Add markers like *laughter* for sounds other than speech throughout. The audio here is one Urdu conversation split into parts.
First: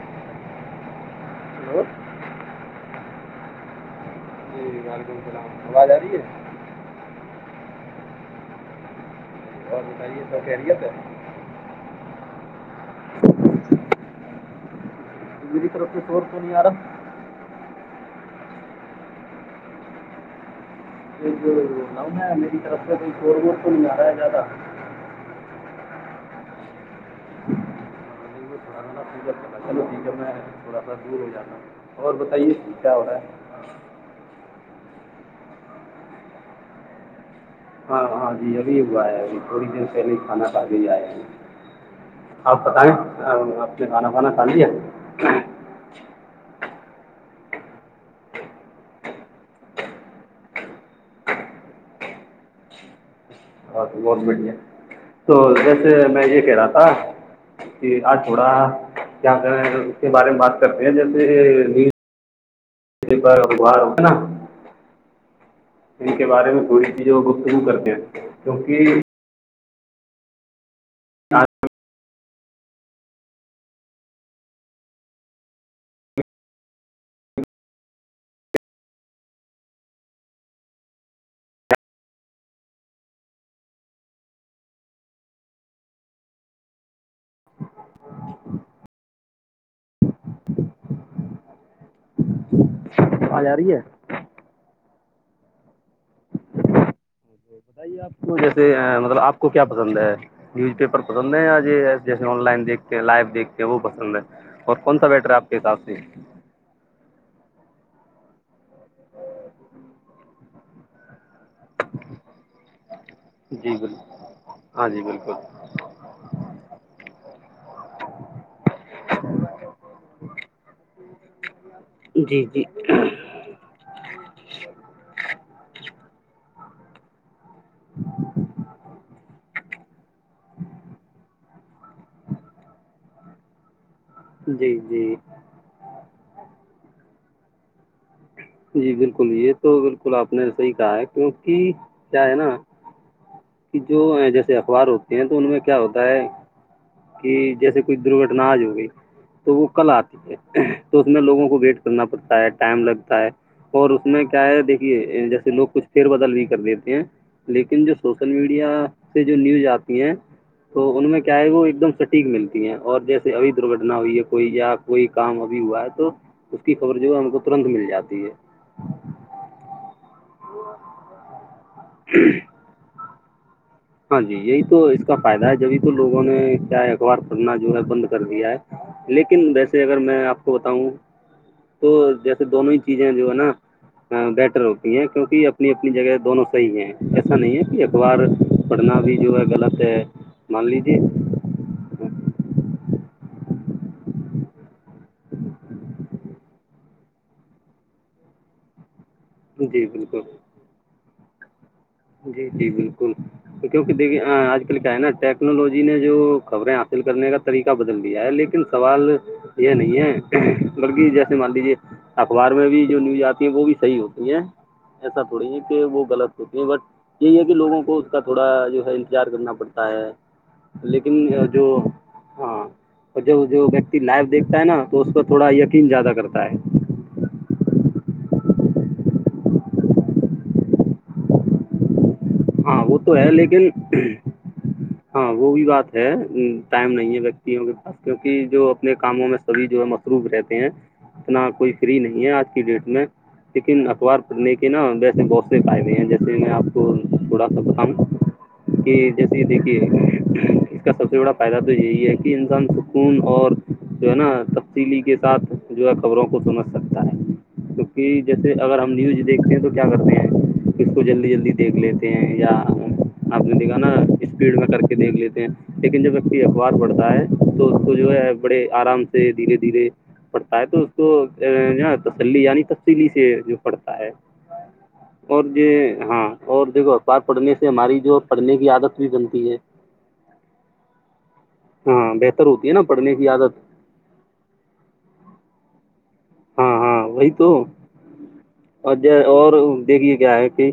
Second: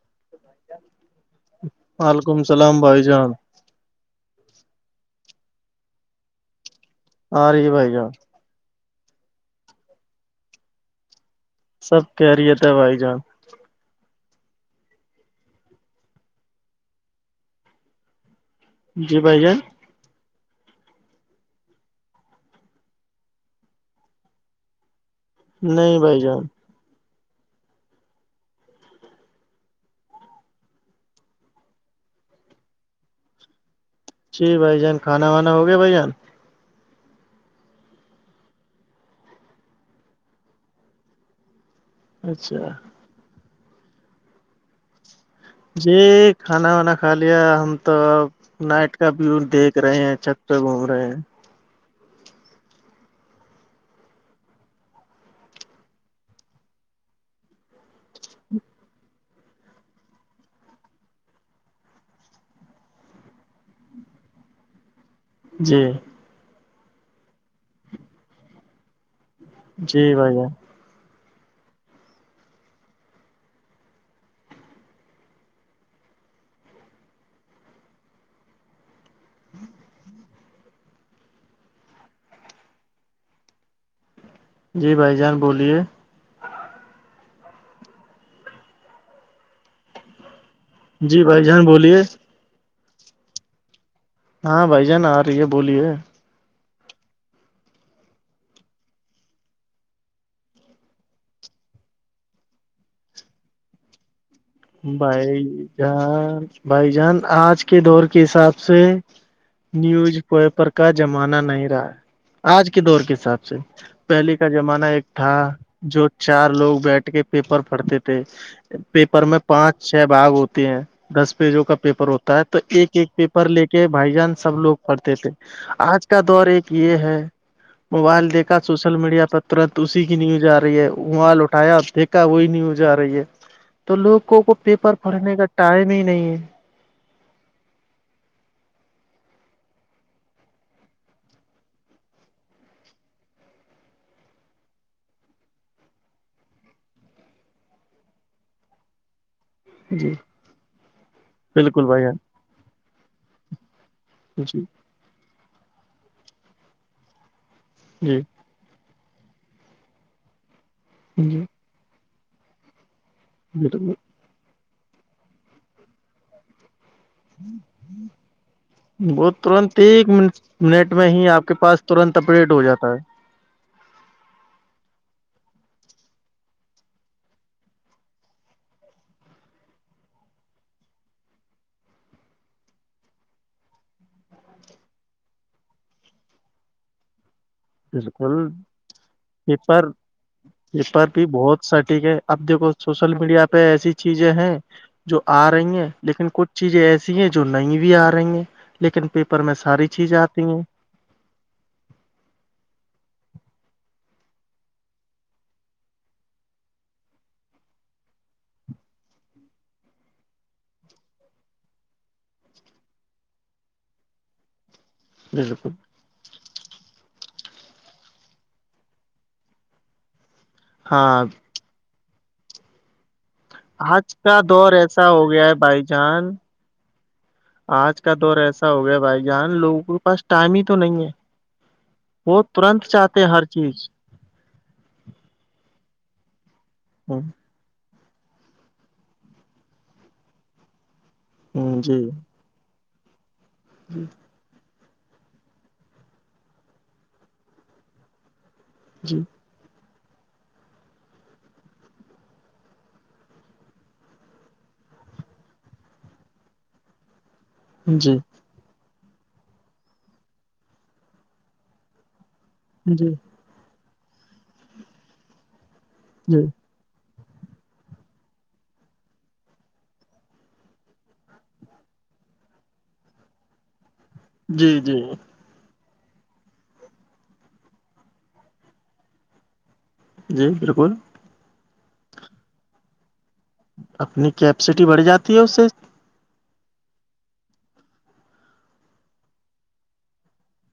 *inaudible* ہلو وعلیکم سلام بھائی جان جی وعلیکم السلام آواز آ رہی ہے ہاں ری بائی جا ن اور بتائیے توکیریت ہے سب کریت ہیے بھائی جان میری طروپ سور تو نہیں آ را جی بھای جن ایک جو نو ہے میری طرف سے کو شور وور تو نہیں آ رہا ہے زیادہ نہیں بھائی جان نہیں، وہ تھوڑا سا نا چلو ٹھیک ہے میں تھوڑا سا دور ہو جانا اور بتائیے کیا ہو رہا ہے جی بھائی جان کھانا وانا ہو گیا بھائی جان ہاں ہاں جی یہبھی ہوا ہے ابھی تھوڑی دیر پہلے ہی کھانا کھاے ہی آئے ہیں آپ اچھا بتائیں اپ نے کھانا پانا کھان لیا جی کھانا وانا کھا لیا ہم تو نائٹ کا ویو دیکھ رہے ہیں چھک پ گھوم رہے ہیں ہاں تو جیسے میں یہ کہہ رہا تھا کہ آج تھوڑا کیا کر اس کے بارے میں بات کرتے ہیں جیسے نی پلی بارواہار ہوک نا *unintelligible* جی ان کے بارے میں تھوڑی چیز ہے وہ گفتگو کرتے ہیں کیونکہ جی بھیای جن ہاں جی بھائی جان بولیے *inaudible* جی بھائی جان بولیے آ ج آ رہی ہے ہاں بھائی جان آ رہی ہے بولیے بتائیے آپ کو جیسے مطلب آپ کو کیا پسند ہے نیوز پیپر پسند ہے یا جیسے آن لائن دیکھتے لائو دیکھتے وہ پسند ہے اور کون سا بیٹر ہے بھائی آپ کے حساب سے جان بھائی جان آج کے دور کے حساب سے نیوز پیپر کا زمانہ نہیں رہا ہے آج کے دور کے حساب سے جی بالکل پہلے کا زمانہ ہاں جی ایک تھا بالکل جو چار لوگ بیٹھ کے پیپر پڑتے تھے پیپر میں پانچ چھ باگ ہوتے ہیں دس پیجوں کا پیپر ہوتا جی ہے تو جی ایک پیپر لے کے بھائی جان سب لوگ پڑھتے تھے آج کا دور ایک یہ ہے موبائل دیکھا سوشل میڈیا پر ترت اسی کی نی ج آ رہی ہے اوال اٹھایا دیکھا وہی نہیں ج آ رہی ہے تو لوگ سکوں کو جی پیپر جی پڑھنے کا ٹائم ہی نہیں ہے جی بالکل یہ تو بالکل آپ نے صحی کہا ہے کیونک کیا ہے نا کہ جو جیسے اخبار ہوتے ہیں تو ان میں کیا ہوتا ہے کہ جیسے کوئی درگٹنا آج ہو گئی تو وہ کل جی آتی ہے تو اس میں لوگوں کو ویٹ بالکل بھائی کرنا جان پڑتا ہے ٹائم لگتا ہے اور اس میں کیا ہے جی دیکھیے جیسے لوگ کچھ فیر بدل بھی کر دیتے ہیں لیکن جو جی سوشل میڈیا سے جو نیوز آتی ہیں تو ان میں کیا جی ہے وہ ایک دم سٹیک ملتی ہیں اور جیسے ابھی بالکل درگٹنا ہوئی ہے کوئی یا کوئی کام ابھی ہوا ہے تو اس کی خبر جو ہے ہم کو ترنت مل جاتی ہے وہ ترنت ایکن منٹ میں ہی آپ کے پاس ترنت اپڈٹ ہو جاتا ہے ہاں جی یہی تو اس کا فائدہ ہے جبھی تو لوگوں نے کیا اخبار پڑھنا جو ہے بند کر دیا ہے لیکن ویسے اگر میں آپ کو بتاؤں تو جیسے دونوں ہی چیزیں جو ہے نا بیٹر ہوتی ہیں کیونکہ اپنی اپنی جگہ دونوں صحیح ہیں ایسا نہیں ہے کہ اخبار بالکل پڑھنا بھی جو ہے غلط پیپر ہے مان لیجیے پیپر بہت سٹھیک ہے اب دیکھو سوشل میڈیا پہ ایسی چیزیں ہیں جو آ رہی ہیں لیکن کچھ چیزیں ایسی ہیں جو نہیں بھی آ رہی ہیں لیکن پیپر میں جی ساری چیزیں بالکل آتی ہیں جی جی بالکل کیونکہ د آج کل کیا ہے نا ٹیکنالوجی نے جو خبریں حاصل کرنے کا طریقہ بدل دیا ہے لیکن سوال یہ نہیں ہے بلکہ جیسے مان لیجیے اخبار میں بھی جو نیوز آتی ہے وہ بھی صحیح ہوتی ہیں ایسا تھوڑی ہے بالکل کہ وہ غلط ہوتی ہیں بٹ یہی ہے کہ لوگوں کو اس کا تھوڑا جو ہے انتظار کرنا پڑتا ہے ہاں لیکن جو ہاں اور جب جو ویکتی آج لائو کا دیکھتا ہے دور نا تو اس ایسا کا ہو گیا تھوڑا ہے بھائی یقین زیادہ جان کرتا ہے آج کا دور ایسا ہو گیا بھائی جان لوگوں کے پاس ٹائم ہی تو نہیں ہے *inaudible* ہاں وہ تو چاہتے ہیں ہے ہر لیکن چیز ہاں وہ بھی بات ہے ٹائم نہیں ہ ہے کے پاس کیوںکہ جو اپنے کاموں میں سبھی جو ہے مصروف رہتے ہیں اتنا کوئی ہ فری جی نہیں ہے آج کی ڈیٹ میں لیکن جی اخبار نے کے نا ویسے بہت سے فائدے ہیں جیسے میں آپ کو تھوڑا سا بتاؤں کہ جی جیسے دیکھیے اس کا سب سے بڑا فائدہ تو یہی ہے کہ انسان سکون اور جو ہے نا تبدیلی کے ساتھ جو ہے خبروں کو سمجھ سکتا ہے جی توکہ جیسے اگر ہم نیوز دیکھتے ہیں تو کیا کرتے ہیں اس کو جلدی جلدی دیکھ لتے جی آپ نے دیکھا نا اسپیڈ میں کر کے دیکھ لیتے ہیں لیکن جب جی وتی اخبار پڑھتا ہے تو اس کو جو ہے بڑے آرام سے دھیرے دھیرے پڑتا ہے تو اس کو نا تسلی یعنی تفصیلی سے جو پڑتا ہے جی جی اور جو ہاں اور دیکھو اخبار پڑھنے سے ہماری جو پڑھنے کی عادت بھی بنتی ہے جی بالکل ہاں بہتر ہوتی ہے نا پڑھنے کی عادت اپنی کیپسٹی بڑھ جاتی ہے اس سے ہاں ہاں وہی تو اور اور دیکھیے کیا ہے کہ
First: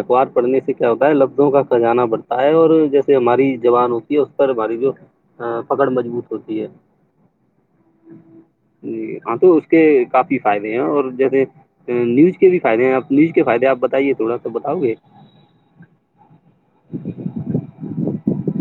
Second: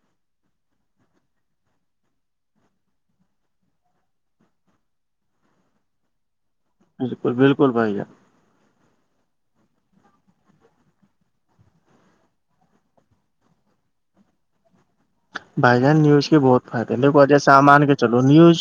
اخبار پڑھنے سے کیا ہوتا ہے لفظوں کا خزانہ بڑھتا ہے اور جیسے ہماری زبان ہو اس پر باری جو پکڑ مضبوط ہوتی ہے بالکل بالکل بھائی جان جی ہاں تو اس کے کافی فائدے ہیں اور جیسے آ، نیوز کے بھی فائدے ہیں آپ نیوز کے فائدے آپ بتائیے تھوڑا سا بتاؤ گے بھائی جان نیوز کے بہت فائدے دیکو جیسا سامان کے چلو نیوز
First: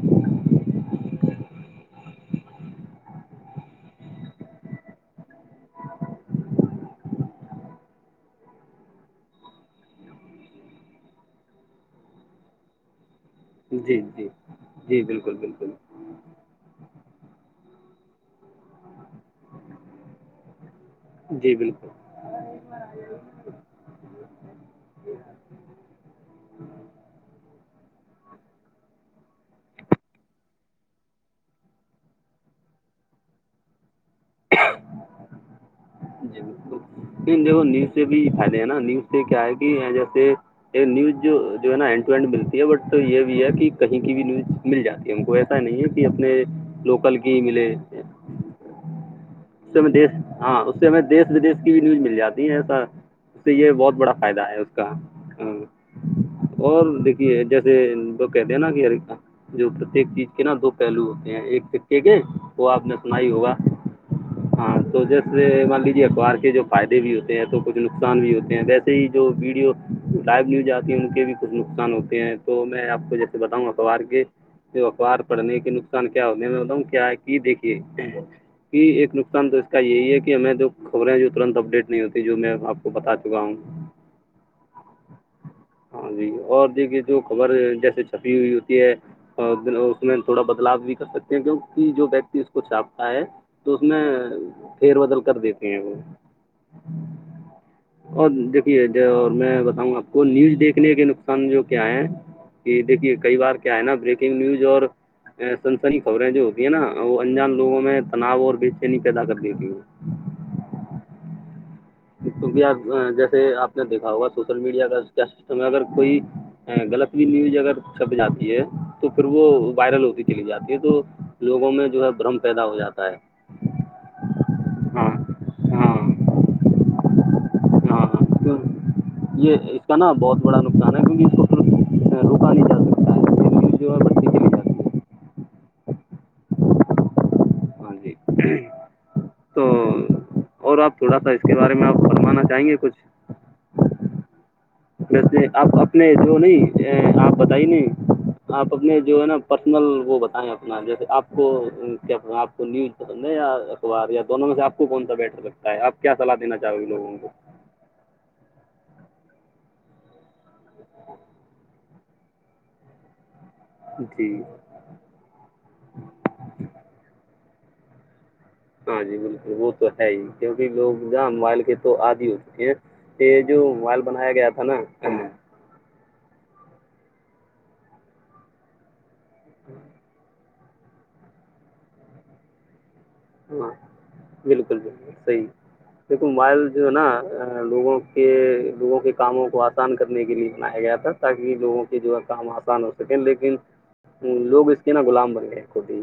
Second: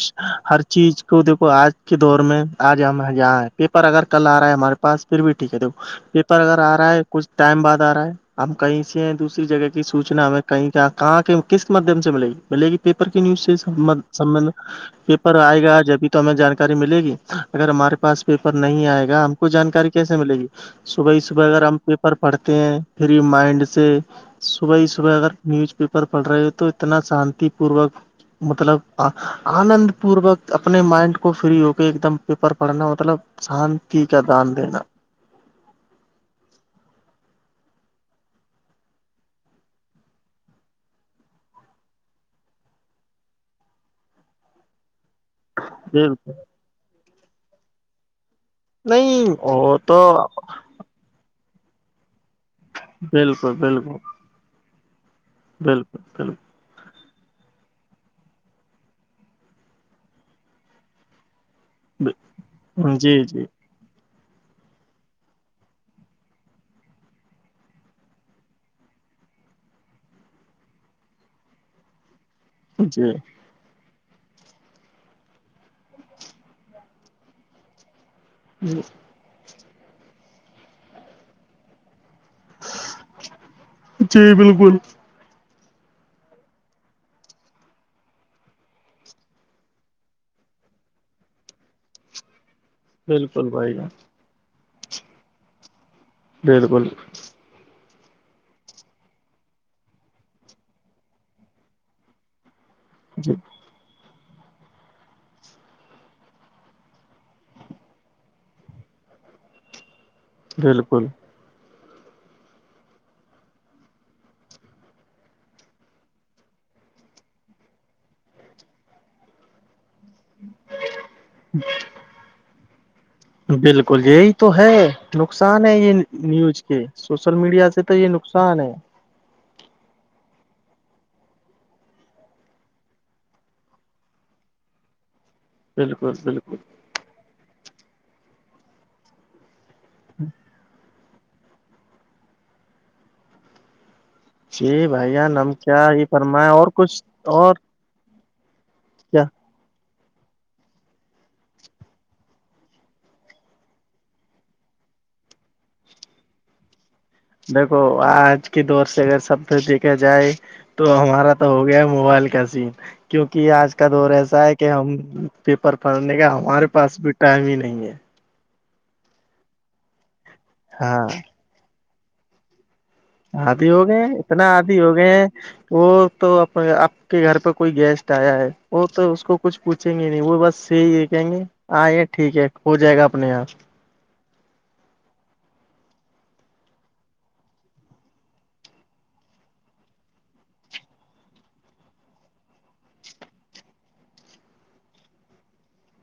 ہر چیز کو دھو آج کے دور میں آج ہم یہاں پیپر اگر کل آ رہا ہے ہمارے پاس پھر بھی ٹھیک ہے دیکھو پیپر اگر آ رہا ہے کچھ ٹائم بعد آ رہا ہے ہم کہیں سے دوسری جگہ کی سوچنا ہمیں کہیں کہاں کس مادھیم سے ملے گی ملے گی پیپر کی نیوز سےب جی جی سبندھ جی پیپر بالکل آئے بالکل گا جبھی ہمیں جانکاری ملے گی اگر ہمارے پاس پیپر نہیں آئے گا ہم کو جانکاری کیسے ملے گی صبح ہی صبح جی اگر ہم بالکل پیپر پڑھتے ہیں فری مائنڈ سے صبح ہی صبح اگر نیوز پیپر پڑ رہے ہو تو اتنا شانتی پوروک مطلب آنند پوروک اپنے مائنڈ کو فری ہو کے ایک دم پیپر پڑھنا مطلب شانتی کا دان دینا جی بک دیک نیوز سے بھی فھیلے ہیں نا نیو سے کیا ہے کہ جیسے یہ نیوز جو جو ہے نا ہینڈ ٹو ہینڈ ملتی ہے بٹ یہ بھی ہے کہ کہیں کی بھی نیوز مل جاتی ہے ہم کو ایک ایسا نہیں ہے کہ اپنے بالکل لوکل کی ملے نہیں اس وہ سے تو دی ہاں اس سے ہمیں دیش ودی کی بھی نیوز مل جاتی ہے ایسا اس سے بالکل یہ بہت بڑا فائدہ ہے اس کا ہاں، بالکل بالکل اور دیکھیے جیسے لگ کہتے ہیں نا کہ ہر کا جو پرتیک چیز کے نا دو پہلو ہوتے ہیں ایک سے کے وہ آپ نے سنا ہی ہوگا ہاں ہاں تو جیسے مان لیجے اخبار کے جو فائدے بھی ہوتے ہیں تو کچھ نقصان بھی ہوتے ہیں ویسے جو ویڈیو لائو نیو ج آتی ہے ان کے بھی کچھ نقصان ہوتے ہیں تو میں آپ جی کو جیسے بتاؤں گا اخبار کے اخبار پڑھنے کے نقصان کیا ہوتے ہیں میں بتاؤں کیا ہے کی دیکھیے کہ ایک نقصان تو کا یہی ہے کہ ہمیں جو خبریں ہیں جو ترنت اپڈیٹ نہیں ہوتی جو میں آپ کو بتا چکا ہوں جی بالکل ہاں جی اور دیکھیے جو خبر جیسے چھپی ہوئی ہوتی ہے اس میں تھوڑا بدلاؤ بھی کر سکتے ہیں کیوںک کہ جو وتی کچھ آپتا ہے بالکل تو بھائی اس جان میں پیر بدل کر دیتے ہیں وہ بالکل اور دیکھیے میں بتاؤں گا آپ کو نیوز دیکھنے کے نقصان جو کیا ہے کہ دیکھیے جی کئی بار کیا ہے نا بریکنگ نیوز اور سنسنی خبریں جو ہوتی ہیں نا وہ انجان لوگوں میں تناؤ اور بے چینی پیدا کرتی ہوتی ہیں بالکل کیکہ جیسے آپ نے دیکھا ہوگا سوشل میڈیا کا کیا سسٹم ہے اگر کوئی غلط بھی نیوز اگر چھپ جاتی ہے تو پھر وہ وائرل ہوتی چلی جاتی ہے تو لوگوں میں جو ہے برم پیدا ہو جاتا ہے بالکل یہی تو ہے ہاں نقصان ہے یہ ہاں نیوز کے سوشل میڈیا سے تو ہاں یہ کیوں نقصان ہے یہ اس کا نا بہت بڑا نقصان ہے کیونکہ اس کو صرف رکا نہیں جا سکتا ہے *unintelligible* جاتی ہے بالکل بالکل ہاں جی تو *unintelligible* اور آپ تھوڑا سا اس کے بارے میں آپ فرمانا چاہیں گے کچھ جی بھائی جان ویسے ہم آپ کیا یہ اپنے جو فرمائیں اور کچھ نہیں آپ اور بتائی نہیں آپ اپنے جو کیا ہے نا پرسنل وہ بتائیں آپ ہ جیسے آپ کو کیا پند آپ کو نیوز پند ہے یا اخبار یا دونوں میں سے آپ کو کون سا بیٹر بی اپ کیا سلاح دینا چاہوے لوگوں کو دیکھو آج کے دور سے اگر سبد دیکھا جائے تو ہمارا تو ہو گیا موبائل کا سین کیونکہ آج ق د کو اور جی ایسا ہے کہ ہم پیپر پڑنے کا ہمارے پاس بھی ٹائم ہی نہیں ہے ہاں جی بالکل وہ تو ہے ہی کیونکہ لوگ ہاں ن موبائل کے تو آد ہی ہو چکے ہیں یہ جو آادی ہو موبائل گئے بنایا اتنا گیا تھا نا آادی ہو گئے ہیں ہاں وہ تو آپ کے گھر پہ کوئی گیسٹ آیا ہے وہ تو اس کو کچھ پوچیں گے نہیں وہ بس صحی ہے کہیں گے آ ٹھیک ہے ہو جائے گا اپنے یہاں بالکل بالکل صحیح *unintelligible* دیکھو موبائل جو ہے نا لوگوں کے لوگوں کے کاموں کو آسان کرنے کے لیے بنایا گیا تھا تاکہ لوگوں کے جو ہے کام آسان ہو سکے لیکن لوگ اس کے نہا غلام بن گئے کھٹی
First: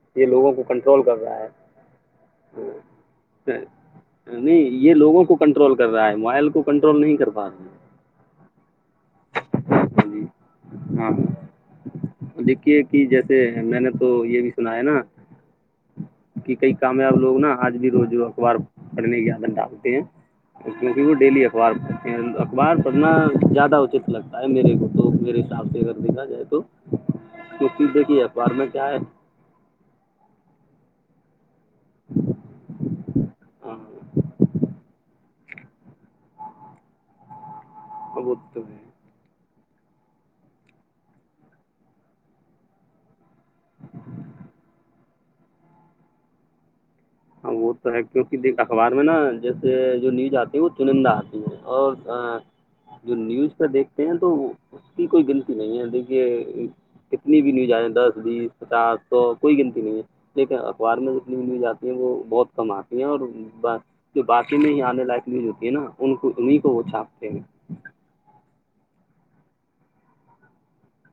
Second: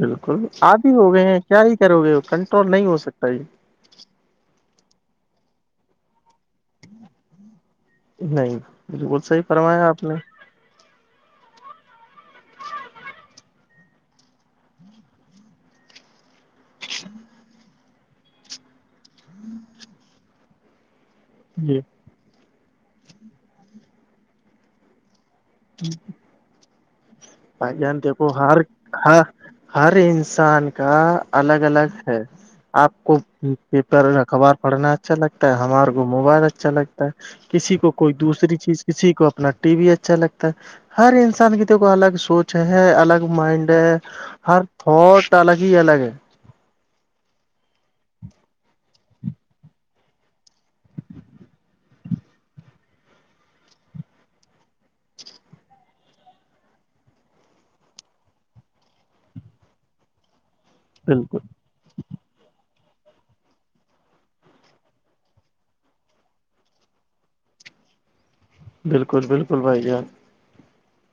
بالکل آدھی ہو گئے ہیں کیا ہی کرو گے کنٹرول نہیں ہو سکتا یہ ہے نہیں یہ لوگوں کو کنٹرول کر رہا ہے موائل کو کنٹرول نہیں کر پا رہا ہے۔ نہیں بالکل صحیح فرمایا آپ ہاں نے جی ہاں *unintelligible* دیکھیے کہ جیسے میں نے تو یہ بھی سنا ہے نا کہ کئی کامیاب لوگ نا آج بھی روز اخبار پڑھنے کی آدن ڈالتے ہیں ڈیلی اخبار جی پڑھتے اخبار پڑھنا زیادہ ہوتا لگتا ہے میرے کو تو میرے *unintelligible* حساب سے اگر دیکھا جائے تو کی بھائی چیز جان دیکھیے دیکھو اخبار ہر میں کیا ہے ہر ہر انسان کا الگ الگ ہے آپ کو ہاں پیپر میں اخبار پڑھنا اچھا لگتا ہے ہمارے کو موبائل اچھا لگتا ہے کسی کو کوئی وہ دوسری تو چیز ہے کسی کو اپنا ٹی وی اچھا لگتا ہر انسان کی د کو الگ سوچ ہے الگ مائنڈ ہے *unintelligible* ہر تھوٹ الگ ہی الگ ہے *unintelligible* ہاں وہ تو ہے کیونکہ دیک اخبار میں نا جیسے جو نیوز آتی ہے وہ چنندہ آتی ہے اور جو نیوز پہ دیکھتے ہیں تو اس کی کوئی گنتی نہیں ہے دیکھیے کتنی بھی نیوز آئے دس بیس پچاس سو کوئی گنتی نہیں ہے لیکن اخبار میں جتنی بالکل بھی نیوز آتی یہ وہ بہت کم آتی ہیں اور ب جو باقی میں ہی آنے لائق بھی جو ہوتی ہے نا ان کو انہیں کو وہ چھاپتے ہیں بالکل بالکل بھائی جان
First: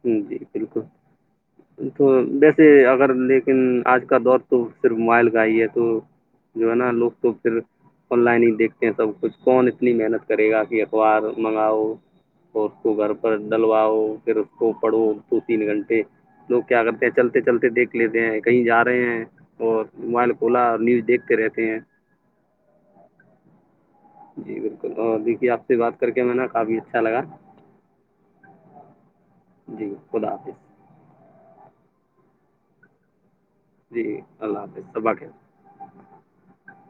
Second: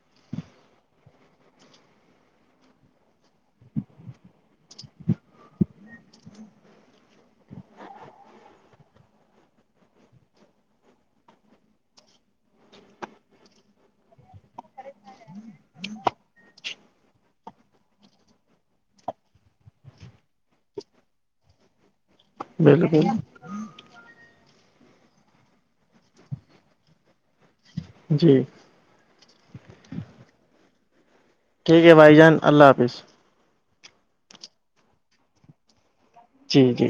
جی بالکل تو ویسے اگر لیکن آج کا دور تو صرف موبائل کا ہی ہے تو جو ہے نا لوگ تو پھر آن لائن ہی دیکھتے ہیں سب کچھ کون اتنی محنت کرے گا کہ اخبار منگاؤ اور اس کو گھر پر ڈلواؤ پھر اس کو پڑھو دو تین گھنٹے لوگ کیا کرتے ہیں چلتے چلتے دیکھ لیتے ہیں کہیں جا رہے ہیں اور موبائل کھولا اور نیوز دیکھتے رہتے ہیں بالکل *inaudible* جی بالکل اور دی آپ سے بات کر کے میں نا کافی اچھا لگا جی جی خدا حافظ ٹھیک ہے بھائی جان اللہ حافظ جی اللہ حافظ صبح کے جی جی